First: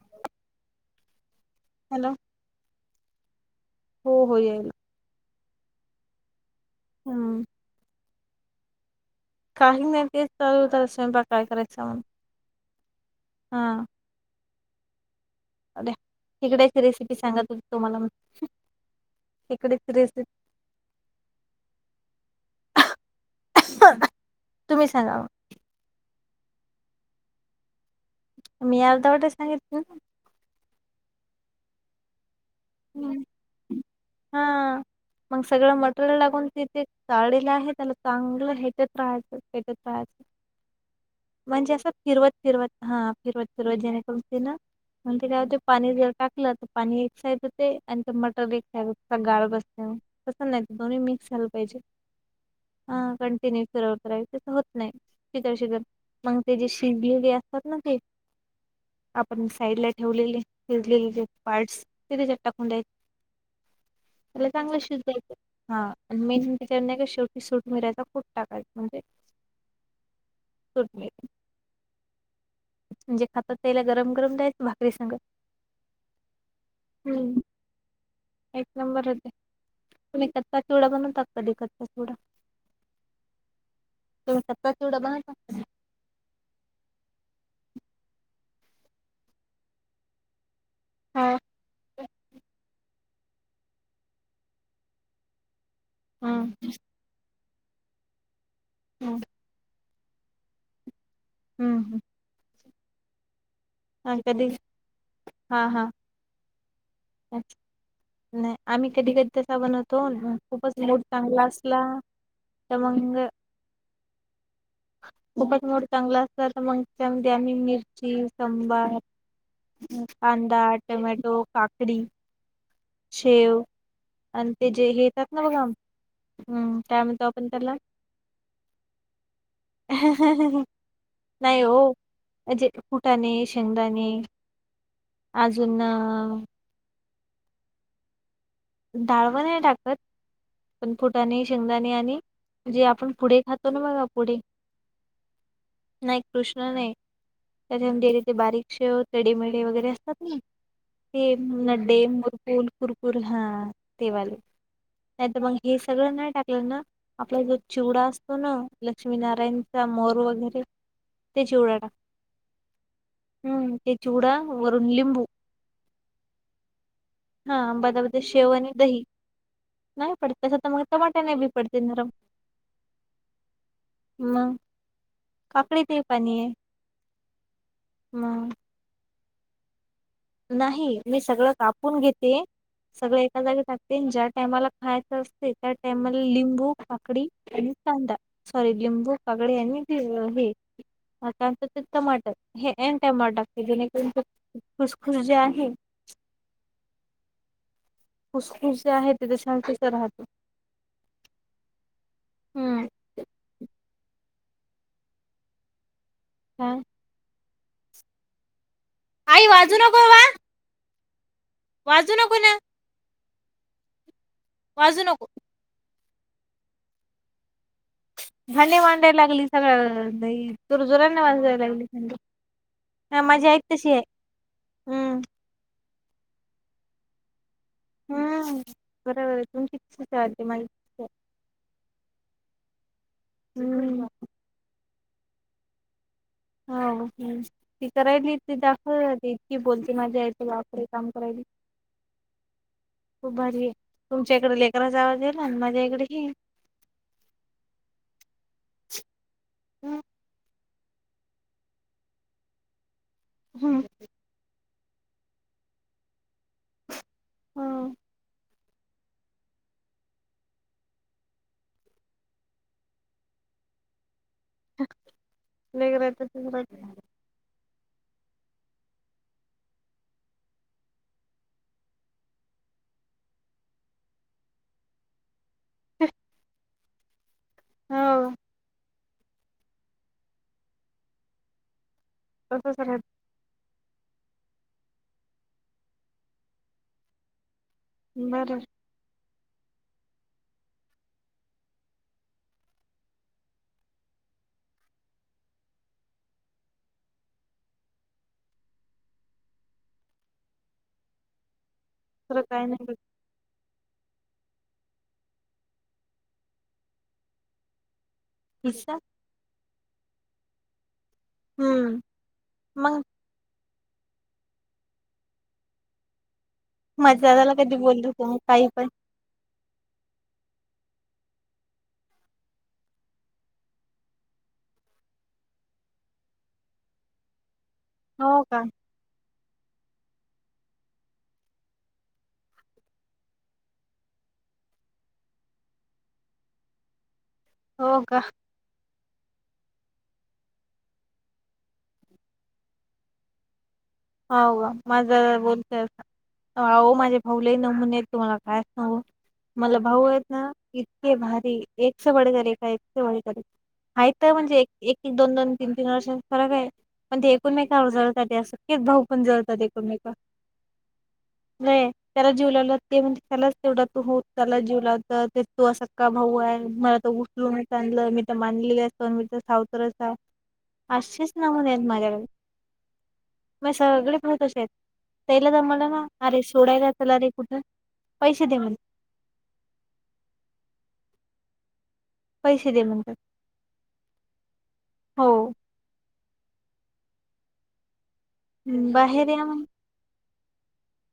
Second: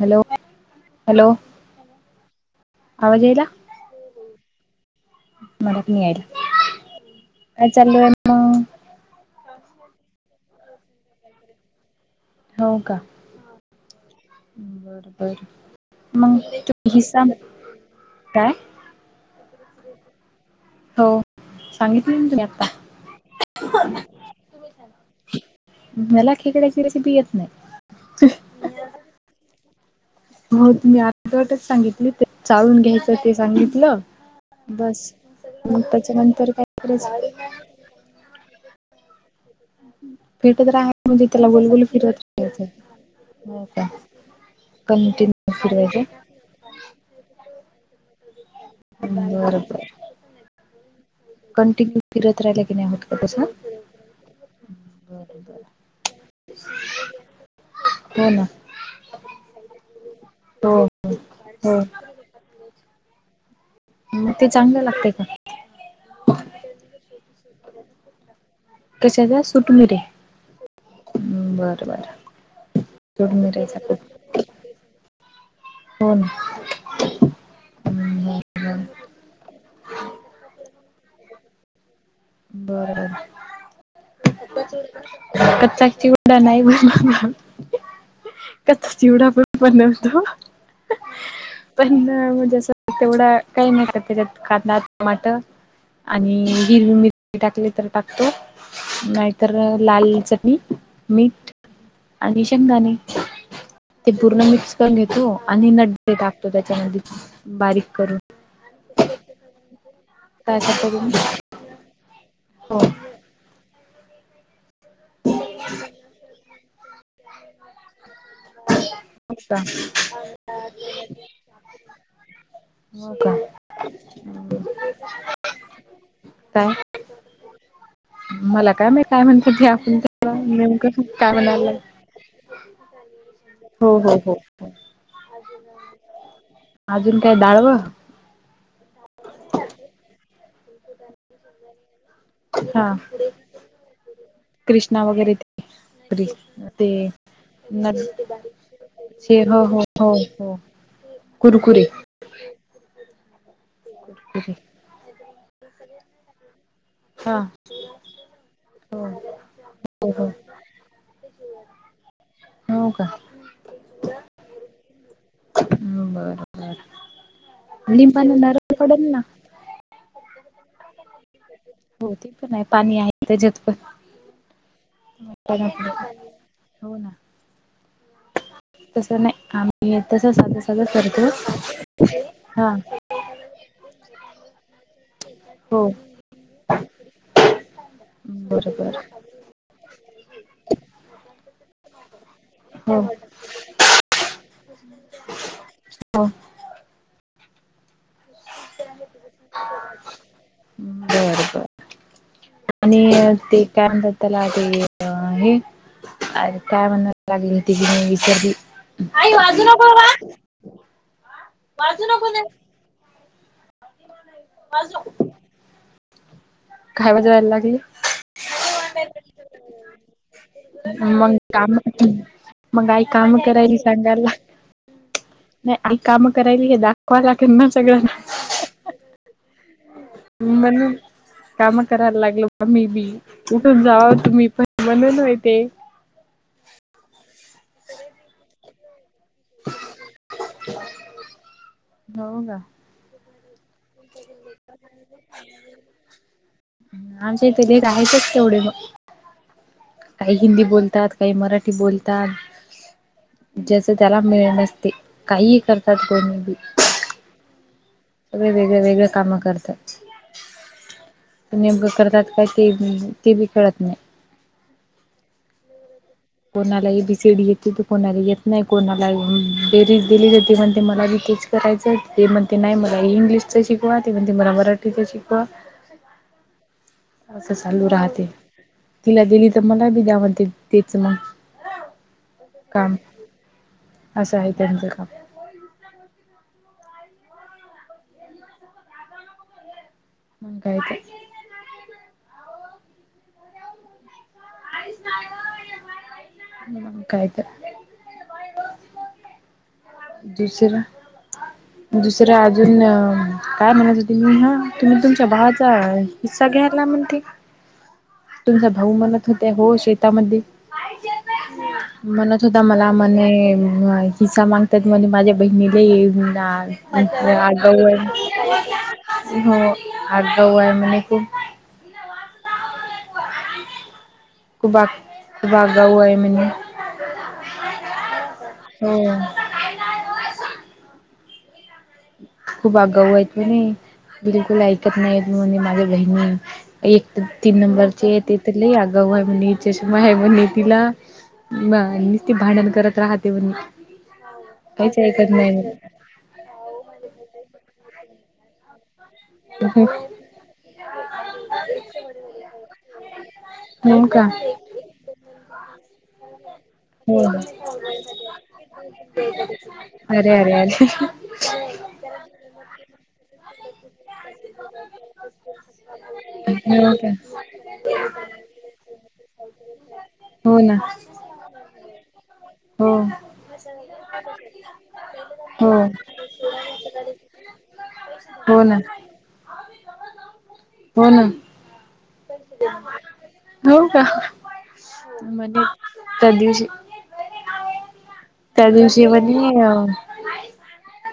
Hello hello. Hello! आवाज यायला. हो हो याईल. मत् नाही. हा. चाल. काही नाही ते चाल होत स्वयंपा काय करायचा म्हग हो का? हा. बर बर. अ्या मग इकडची तुम्ही रेसिपी हिस्सा सांगत होते तुम्हाला काय इकडेच रेसिपी. हो सांगितलं तुम्ही आता तुम्ही सांगा मग. मला खेकडची रेसिपी येत नाही मि आलता वाटच ना इथन हो तुम्ही अर्धवटच सांगितली ते चाळून हम्म. घ्यायचं ते सांगितलं. हा बस मग सगळं मटेरियल लागून त्याच्यानंतर काय तिथे करायचं चालेलं आहे त्याला. चांगलं ह्याच्यात राहायचं. हायचं फेटत राहा त्याला म्हणजे गोलगोल असं फिरवत राहायचं फिरवत हा फिरवताना हो फिरवत का जेणेकरूनते ना. मग ते कंटिन्यू होते पाणी जर फिरवायचं टाकलं तर पाणी एक साइड होते आणि ते मटर एक त्या गाळ बरं बसते बरं तस नाही दोन्ही मिक्स झालं पाहिजे कंटिन्यू फिरत राहिला की नाही होत हा का तसं कंटिन्यूव होत नाही बरं शितर शितर बरं मग ते जे शिबगे असतात ना ते. हो ना आपण साईड ला ठेवलेले हो झिजलेले ज हो पार्टस ते त्याच्यात टाकून दयेत मग ते त्याला चांगलं शूज लागते का दयचं हा मेच्या नाही का शेवटी सूट मिरायचा खूप टाकायचं म्हणजे. का सुट मरे. सूट मिरा बरं बरं. म्हणजे खातात सुटमिरेचा त्याला कुट गरम गरम द्यायच भाकरी सग हो ना. हम्म. हम्म एक बरं नंबर होते तुम्ही कच्चा चिवडा बनवता कधी कच्चा चिवडा बरं. तुम्ही कच्चा चिवडा बनवता कचातव चवडा नाही बन म कचा चिवडा पण पण बनवतो. हा पणजस तेवढं. काही नाही का त्याच्यात कदा टमाट आणि हम्म हिरवी मिर टाकले तर टाकतो हम्म नाहीतर लाल चटणी मीठ. हम् हम. आणि शेंगदाणे ते हा पूर्ण कधी मिक्स करून घेतो हा आणि हा नड्डे टाकतो त्याच्यामध्ये बारीक करून नाही आम्ही कधी कधी तसा बनवतो काय खूपच करतो मूड तुम्ही चांगला असला हो त्या मग हिंग हो पपट मोड चांगला असत तर मग त्यामध्ये आम्ही मिरची संबार अच्छा. कांदा, टमॅटो, काकडी हो का शेव आणि ते जेेतात ना बघा काय त्यामध्ये पण त्याला मला काय मा काय म्हणतात ते आपण नेमक काय म्हणायला जे कुटाने हो शेंगदाने हो हो हो अजून अजून काय दाळव डाळवण नाही टाकत पण फुटाने शेंगदाणे आणि म्हणजे हा आपण पुढे खातो ना बघा पुढे कृष्णा वगैरे ते नाही क्रि कृष्ण ते नाही न त्याच्या तेरि तेे बारीकश ते हो तळेमेळे हो वगैरे हो असतात ना हो ते कुरकुरे नड्डे मुरकूल कुरकुर हा तेवाले कुरकुरे नाही तर मग हे सगळं नाही टाकलं ना हा आपला जो चिवडा असतो ना हो लक्ष्मीनारायणचा हो मोर हो वगैरे ते चूडाडा हो का हम्म ते चूडा वरुून लिंबू हम बरोबर हा अंबादा बद शेव आणि दही नाही पडत तस तर मग टमाट्या नाही बी पडते नरम हो ते पण आहे पाणी आहे त्याच्यात पण मग काकडी ते पाणी आहे हो ना मग तसं नाही आम् तसं साधं साधं नाही मी करतो सगळं कापून घेते हा सगळं एखा जागी टाकते ज्या टायमाला खा अस त्या हो टामला लिंबू काकडी आणि कांदा सॉरी बरोबर लिंबू काकडे आणि हे आ त्यांच ते टमाटर हे हो अनटमा हो टाक जेणेकर खुसखुस जे आहे फुसफुस जे आहे ते ते शांतीच राहतो बर बर हम्म आणि ते कॅब बद्दल आ हे काय कॅब ती क विचारली आई वाजू नक वाजू नको न वाजू नको. काय मजा रायला लागली भडी मांडायला लागली सगळ्या तुरजोराांना मग वाजायला काम लागलीडी मग काई काम करायली सांगायला हम् नाही आई कामं करायली हे दाखवा लागना सगळं हम्म. बरोबर आहे तुमची् वा मा म्हणून काम करायला लागलो बा मे बी उठून हम्म जावा होतु मी पण बणून होय ते [unintelligible] की बोलते माझ्या आथ वापर काम कराय हो का खूप भारी आहे तुमच्या इकडे लेकराचा आवाजेला आणि माझ्या इकडे ह आमच्या इथे लेख आहेचच तेवढे मग ह काही हिंदी बोलतात काही मराठी बोलतात हम्म. जस त्याला ळ नसते काहीही करतात कोणी बी हम वे वेगळे वेगळे्या कामं करतात निग करतात काय ते ते बी खेळत नाही देग रा तर कोणालाही सीडी येते तर कोणाला येत नाही कोणाला बेरी दिली जाते पण ते मला री तेच करायचं ते म्हणते नाही मला इंग्लिशचं शिकवा ते म्हणते मला मराठीचं शिकवा ह असं चालू राहते. तिला दिली तर म्हणल बी द्या, म्हणती तेच मग तसच काम. राहत असं आहे त्यांचं काम. बरं. काय ते. काय तर. दुसरं, दुसरं काय अजून. नाही बघ. काय म्हणत होती मी हा, तुम्ही तुमच्या भावाचा हिस्सा घ्याला म्हणती. तुमचा भाऊ किस्सा म्हणत होते, हो शेतामध्ये हम्म म्हणत होता. मला मग म्हणे, मय हिसा मागतात म्हणे, माझ्या बहिणीले [unintelligible] अच माझ्या दादाला कधी आगाऊ बोलली तुम्ही काही पण आहे हो, आगाऊ आहे म्हणे खूप. [unintelligible] [unintelligible] आहे म्हण. हो का. हो. खूप आगाऊ आहेत म्हणे, बिलकुल ऐकत नाही म्हणे माझ्या बहिणी. एक तर तीन हो नंबरचे आहे का ती तर लै, आगाऊ आहे म्हणे चषमा आहे म्हणे तिला. म.. निस्त भांडण करत राहते म्हणे. हो काहीच माझ ऐकत नाही बोलते असं, माझे भाऊ लै नमूने हायत. तुम्हाला काय सांगू, मला भाऊ म्हणे. आहेत. हो का? [unintelligible] एक एक, दोन दोन, तीन तीन वर्षांचा फरक आहे. पण ते त्यांना एकूण एकमेकावर जळत ते असं. भाऊ पण जळतात एकमेकावर, अरे अरे अरे. व्हयं त्याला जीव लावला ते म्हणते. त्यालाच तेवढा तू हो त्याला जीव लावते, तो तू सख्ख्या भाऊ आहे. हो मला तर का? उच लुणच आणलं, मी तर मानलेली असतो मी तर. सावतरच हाय. हो ना. अशेच नमुन आहेत माझ्याकडे. हो. मग सगळे भाऊ तशेत हायत, हो. [unintelligible] अरे सोडायला चला अरे कुठं. पैसे दे हो म्हणे. ना. होण. पैसे दे म्हणतात हो का, हो म्हणे त्या दिवशी. त्या दिवशी बाहेर या मग म्हणे,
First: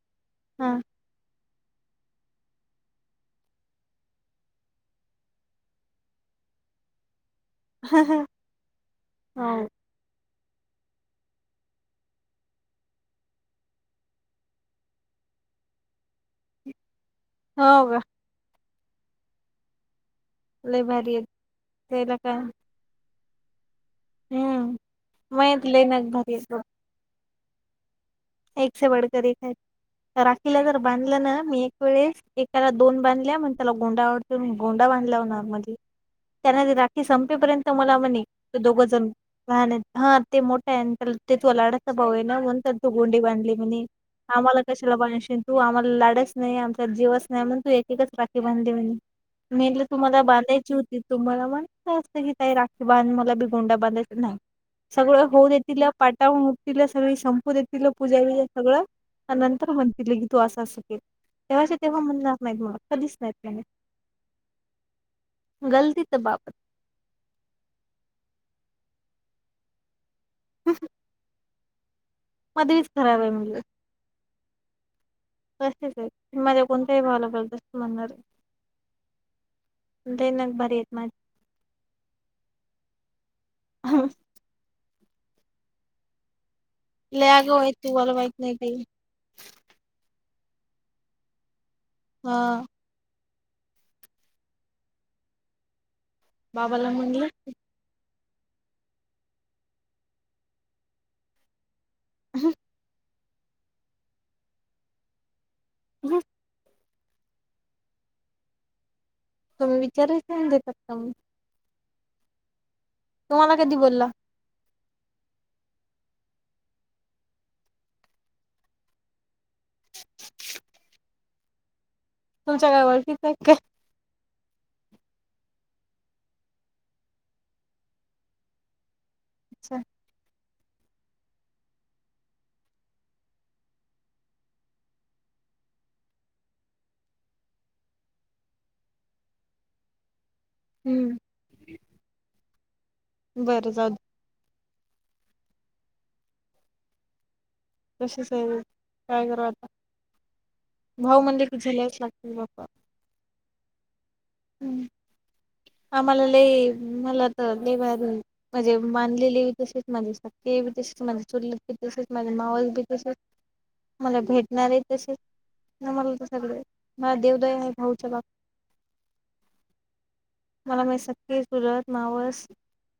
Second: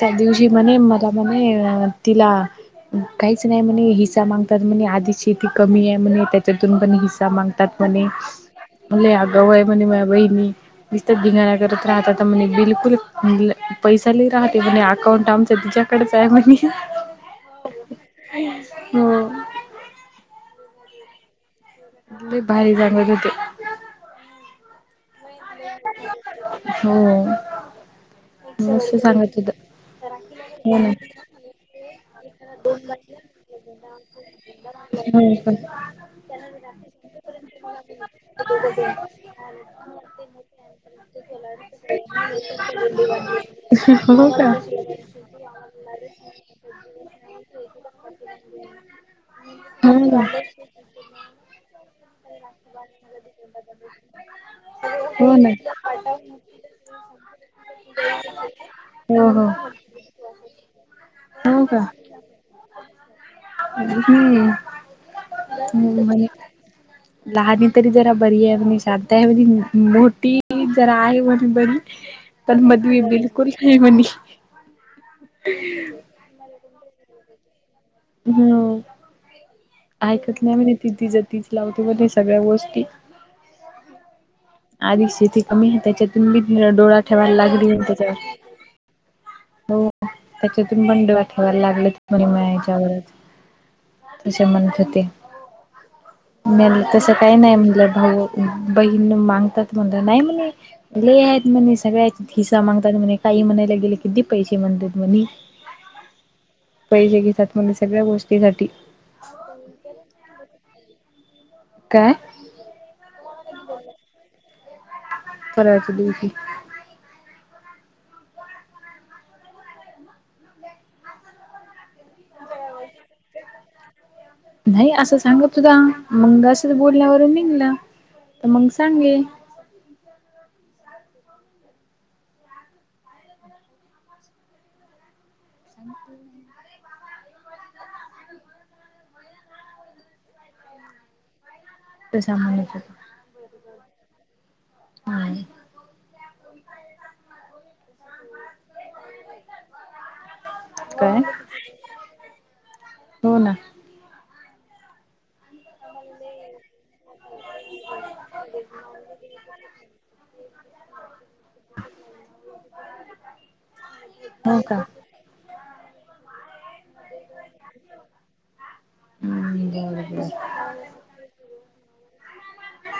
त्या दिवशी हा म्हणे मला मो तिला. काहीच नाही म्हणे, हिस्सा मागतात म्हणे आधीच शेती कमी आहे म्हणे, त्याच्यातून पण हिस्सा माग तात म्हणे लै आगाव हो हायत म्हणे, माझ्या बहिणी निस्ता घिंगाण्या करत राहतता म्हणे, बिलकुल पैसा लै राहते म्हणे अकाउंट आमच्या तिच्या कडच आहे म्हणे. हो का. हो. लै भारीत. [unintelligible] हम्म. [unintelligible] हो. मस्त सांगत होत [unintelligible] राखीला जर बांधलं ना, मी एक वेळेस. एकाला दोन बांधल्या मग त्याला गोंडा आवडते, म्हणून गोंडा बांधला होय का [unintelligible] त्यांना राखी संपेपर्यंत मला म्हणे, ते दोघं जण [unintelligible] गोंडी बांधली म्हणे, हो का. आम्हाला कशा तिला बोलाशीन तू, आम्हाला लाडच नाही, आमच्यात जीवच नाही म्हण तू एक एकच राखी बांधली म्हणी. मी म्हटलं हो तुम्हाला ना. बांधायची होती तुम्हाला बां बोललं असत की ताई राखी बांध. मला बी गोंडा बांधायच नाही. सगळं हो होऊ ना. देतील, पाटावून उठतील, सगळी संपू देतील पूजा बीजा सगळ. हो. नंतर म्हणतील की तू अस अस केल. हो हो तेव्हाच्या तेव्हा म्हणणार नाहीत म. कधीच नाही. हं. गलती हं तर म्हणे, बापत लहणी तरी जरा बरी आहे म्हणी, शांत आहे म्हणी. मो टी जर आहे म्हणे बरी. पण मध्येच मधली खराब आहे बिलकुल म्हणलं नाही म्हणी. पस्तीस आहे. पण माझ्या कोणत्याही भावाला बर्डन हं. ते ऐकत ना नाही म्हने भारी ती. आहेत तिच तीच लावते म्हणे सगळ्या गोष्टी. [unintelligible] आधिच शेती कमी. त्याच्यातून बी डोळा लई ठेवायला आघाव लागली आहे तू, मला माहित नाही काही. हो त्याच्यातून बंड ऊठवायला लागल म्हणी हा माह्यायाच्यावरच. असे म्हणत होते. मी म्हणलं बाबाला तसं म्हणले काही नाही म्हणलं भाऊ. बहीण मागतात म्हणत. नाही म्हणे लई आहेत म्हणे, सगळ्यात हिसा मागतात म्हणे. काही म्हणायला गेले कि दे पैसे म्हणतात म्हणी. [unintelligible] पैसेे घेतात म्हणे सगळ्या गोष्टीसाठी. तुम्ही विचारायच नाही ना देतात का म्हणून. काय? तुम्हाला कधी बोलला? परवाच्या दिवशी. [inaudible] तुमच्या काय वळखीचाये काय? नाही असं सांगत होता. मंग असंच बोलण्यावरून निघलं. तर मग सांगले. अच्छा! [unintelligible] हं. तसा म्हणत होता. बरं जाऊदे. हं. तसेच आहेत सगळे. काय करावं आता. काय भाऊ म्हणलं की झेलावचं लागते बाप्पा. हो ना. हं. आम्हाला लई, मला तर लई भारी माझे मानलेले बी तसेच, माझे सख्खे बी तसेच, माझे चुलत बी तसेच, माझे मावस बी तसेच. मला हो भेटणारे का तसेच ना मला त सगळे. मला देवदाय आहे भाऊच्या बाबतीत. हं. बरं बरं. मला माहे सख्खे, चुलत, मावस,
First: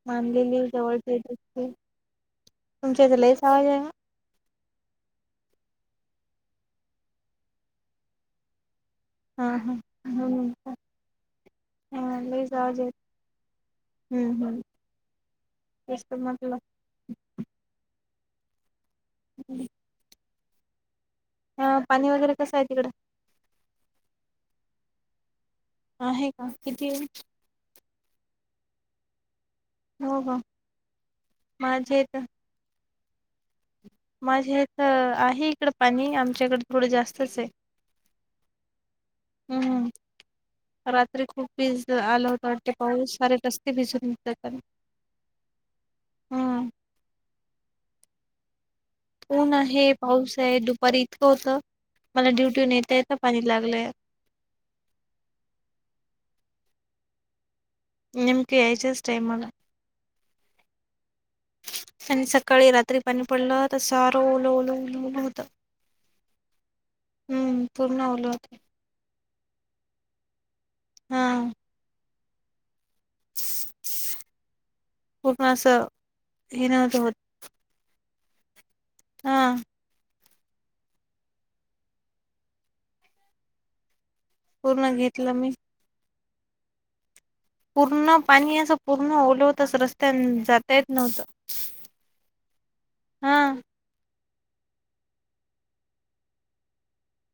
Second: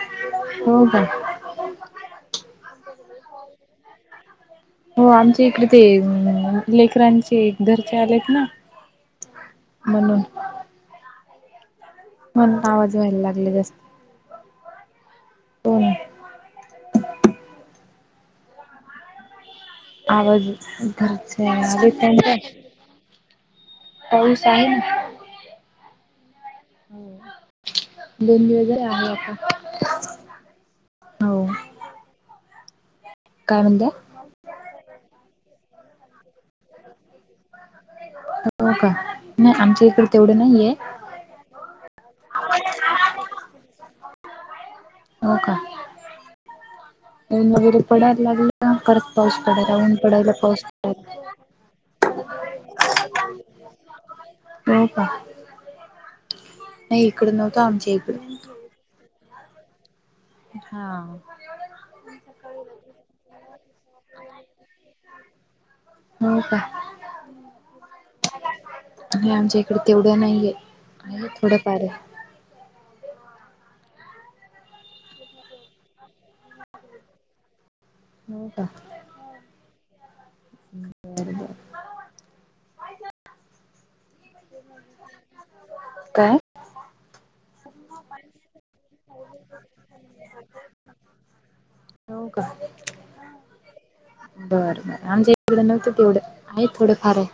मानलेले, हो का जवळचे दूरचे तुमच्या इथं लईच आवाज आहे बा. हो आमच्या इकडे ते अं लेकरांचे घरचे आलेत ना. हा हा. म्हणून का? म्हणून आवाज व्हायला लागले जास्त. हं हं. हो ना तेच तर म्हटलं. [inaudible] आवाज खरच यायला हा लागले पाणी वगैरे त्यांचा. कसं आहे तिकडं? पाऊस आहे ना. आहे का, कितीये? दोन दिवस झाले. आहे आता. हो का हो माझ्या इथं काय म्हणताय माझ्या इथ आहे इकड पाणी आमच्या इकड थोड जास्तच आहे हो का नाही आमच्या हम्म इकडे तेवढं नाहीये रात्री खूप तेज आलं होता वाटते पाऊस सारे रस्ते भिजून हो का हम्म ऊन वगैरे पडायला लागलंत ऊन आहे पाऊस आहे दुपारी इतकं होतं मला ड्युटीवर येता येता पाणी लागलंय हो का नाही इकड नव्हतं आमच्या इक नेमक यायच्याच टाईमाला हा आणि सकाळी रात्री पाणी पडलं तसं सार ओल ओल होत हो का हम्म पूर्ण ओले होते आणि आमच्या इकडे तेवढं नाहीये आहे हा थोड फार आहे पूर्ण असं हे नव्हतं होत हो का हा बर बर पूर्ण घेतलं मी काय पूर्ण पाणी असं पूर्ण ओल होत अस रस्त्याने जाता येत नव्हतं हो का हा बरं बरं आमच्या इकड नव्हतं तेवढं आहे थोडं फार आहे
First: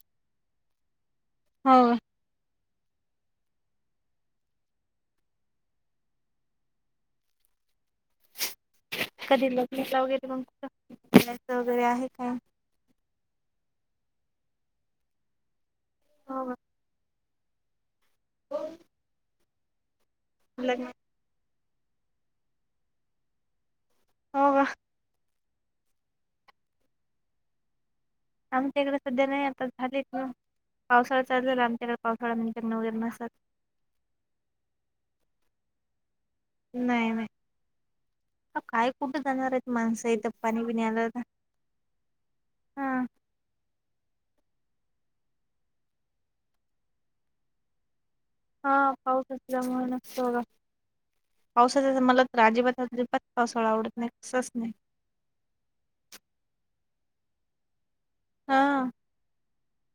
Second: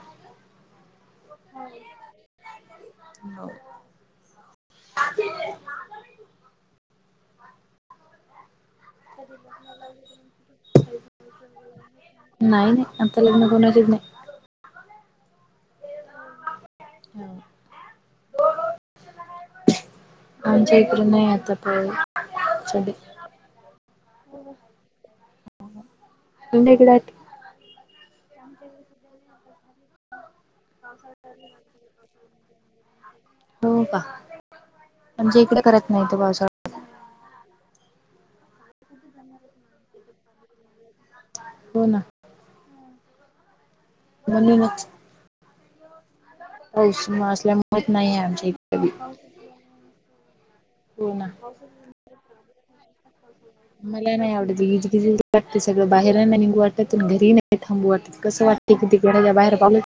हो होव कधी लग्नाला वगैरे मग च्या वगैरे आहे काय अआता लग्न कोणाचच नाही हो का हो. [inaudible] आमचा लग्न इकडं नाय आता पाऊस [unintelligible] तू नाही इकडे आमच्या इकड सध्या नाही आता झालेच ना पावसाळा चालू झाला आमच्याकडे पावसाळा म फिरन वगैरे नसेल हो का म्हणजे इकडे करत नाही तो पावसाळा नाही नाही काय कुठे जाणार आहेत माणसं इथं पाणी बिनी आलं का हो ना हा म्हणूनच पाऊस असल्यामुळे होत नाहीये आमच्या इथ हा पाऊस नसल्यामुळे नसतो बघा हो ना पावसाचा मला तर अजिबात पावसाळा आवडत नाही कसच नाही ट सगळ बाहेर आहे ना निघू वाटत घरी नाही थांबू वाटत कसं हा वाटत कि घराच्या बाहेर पावलं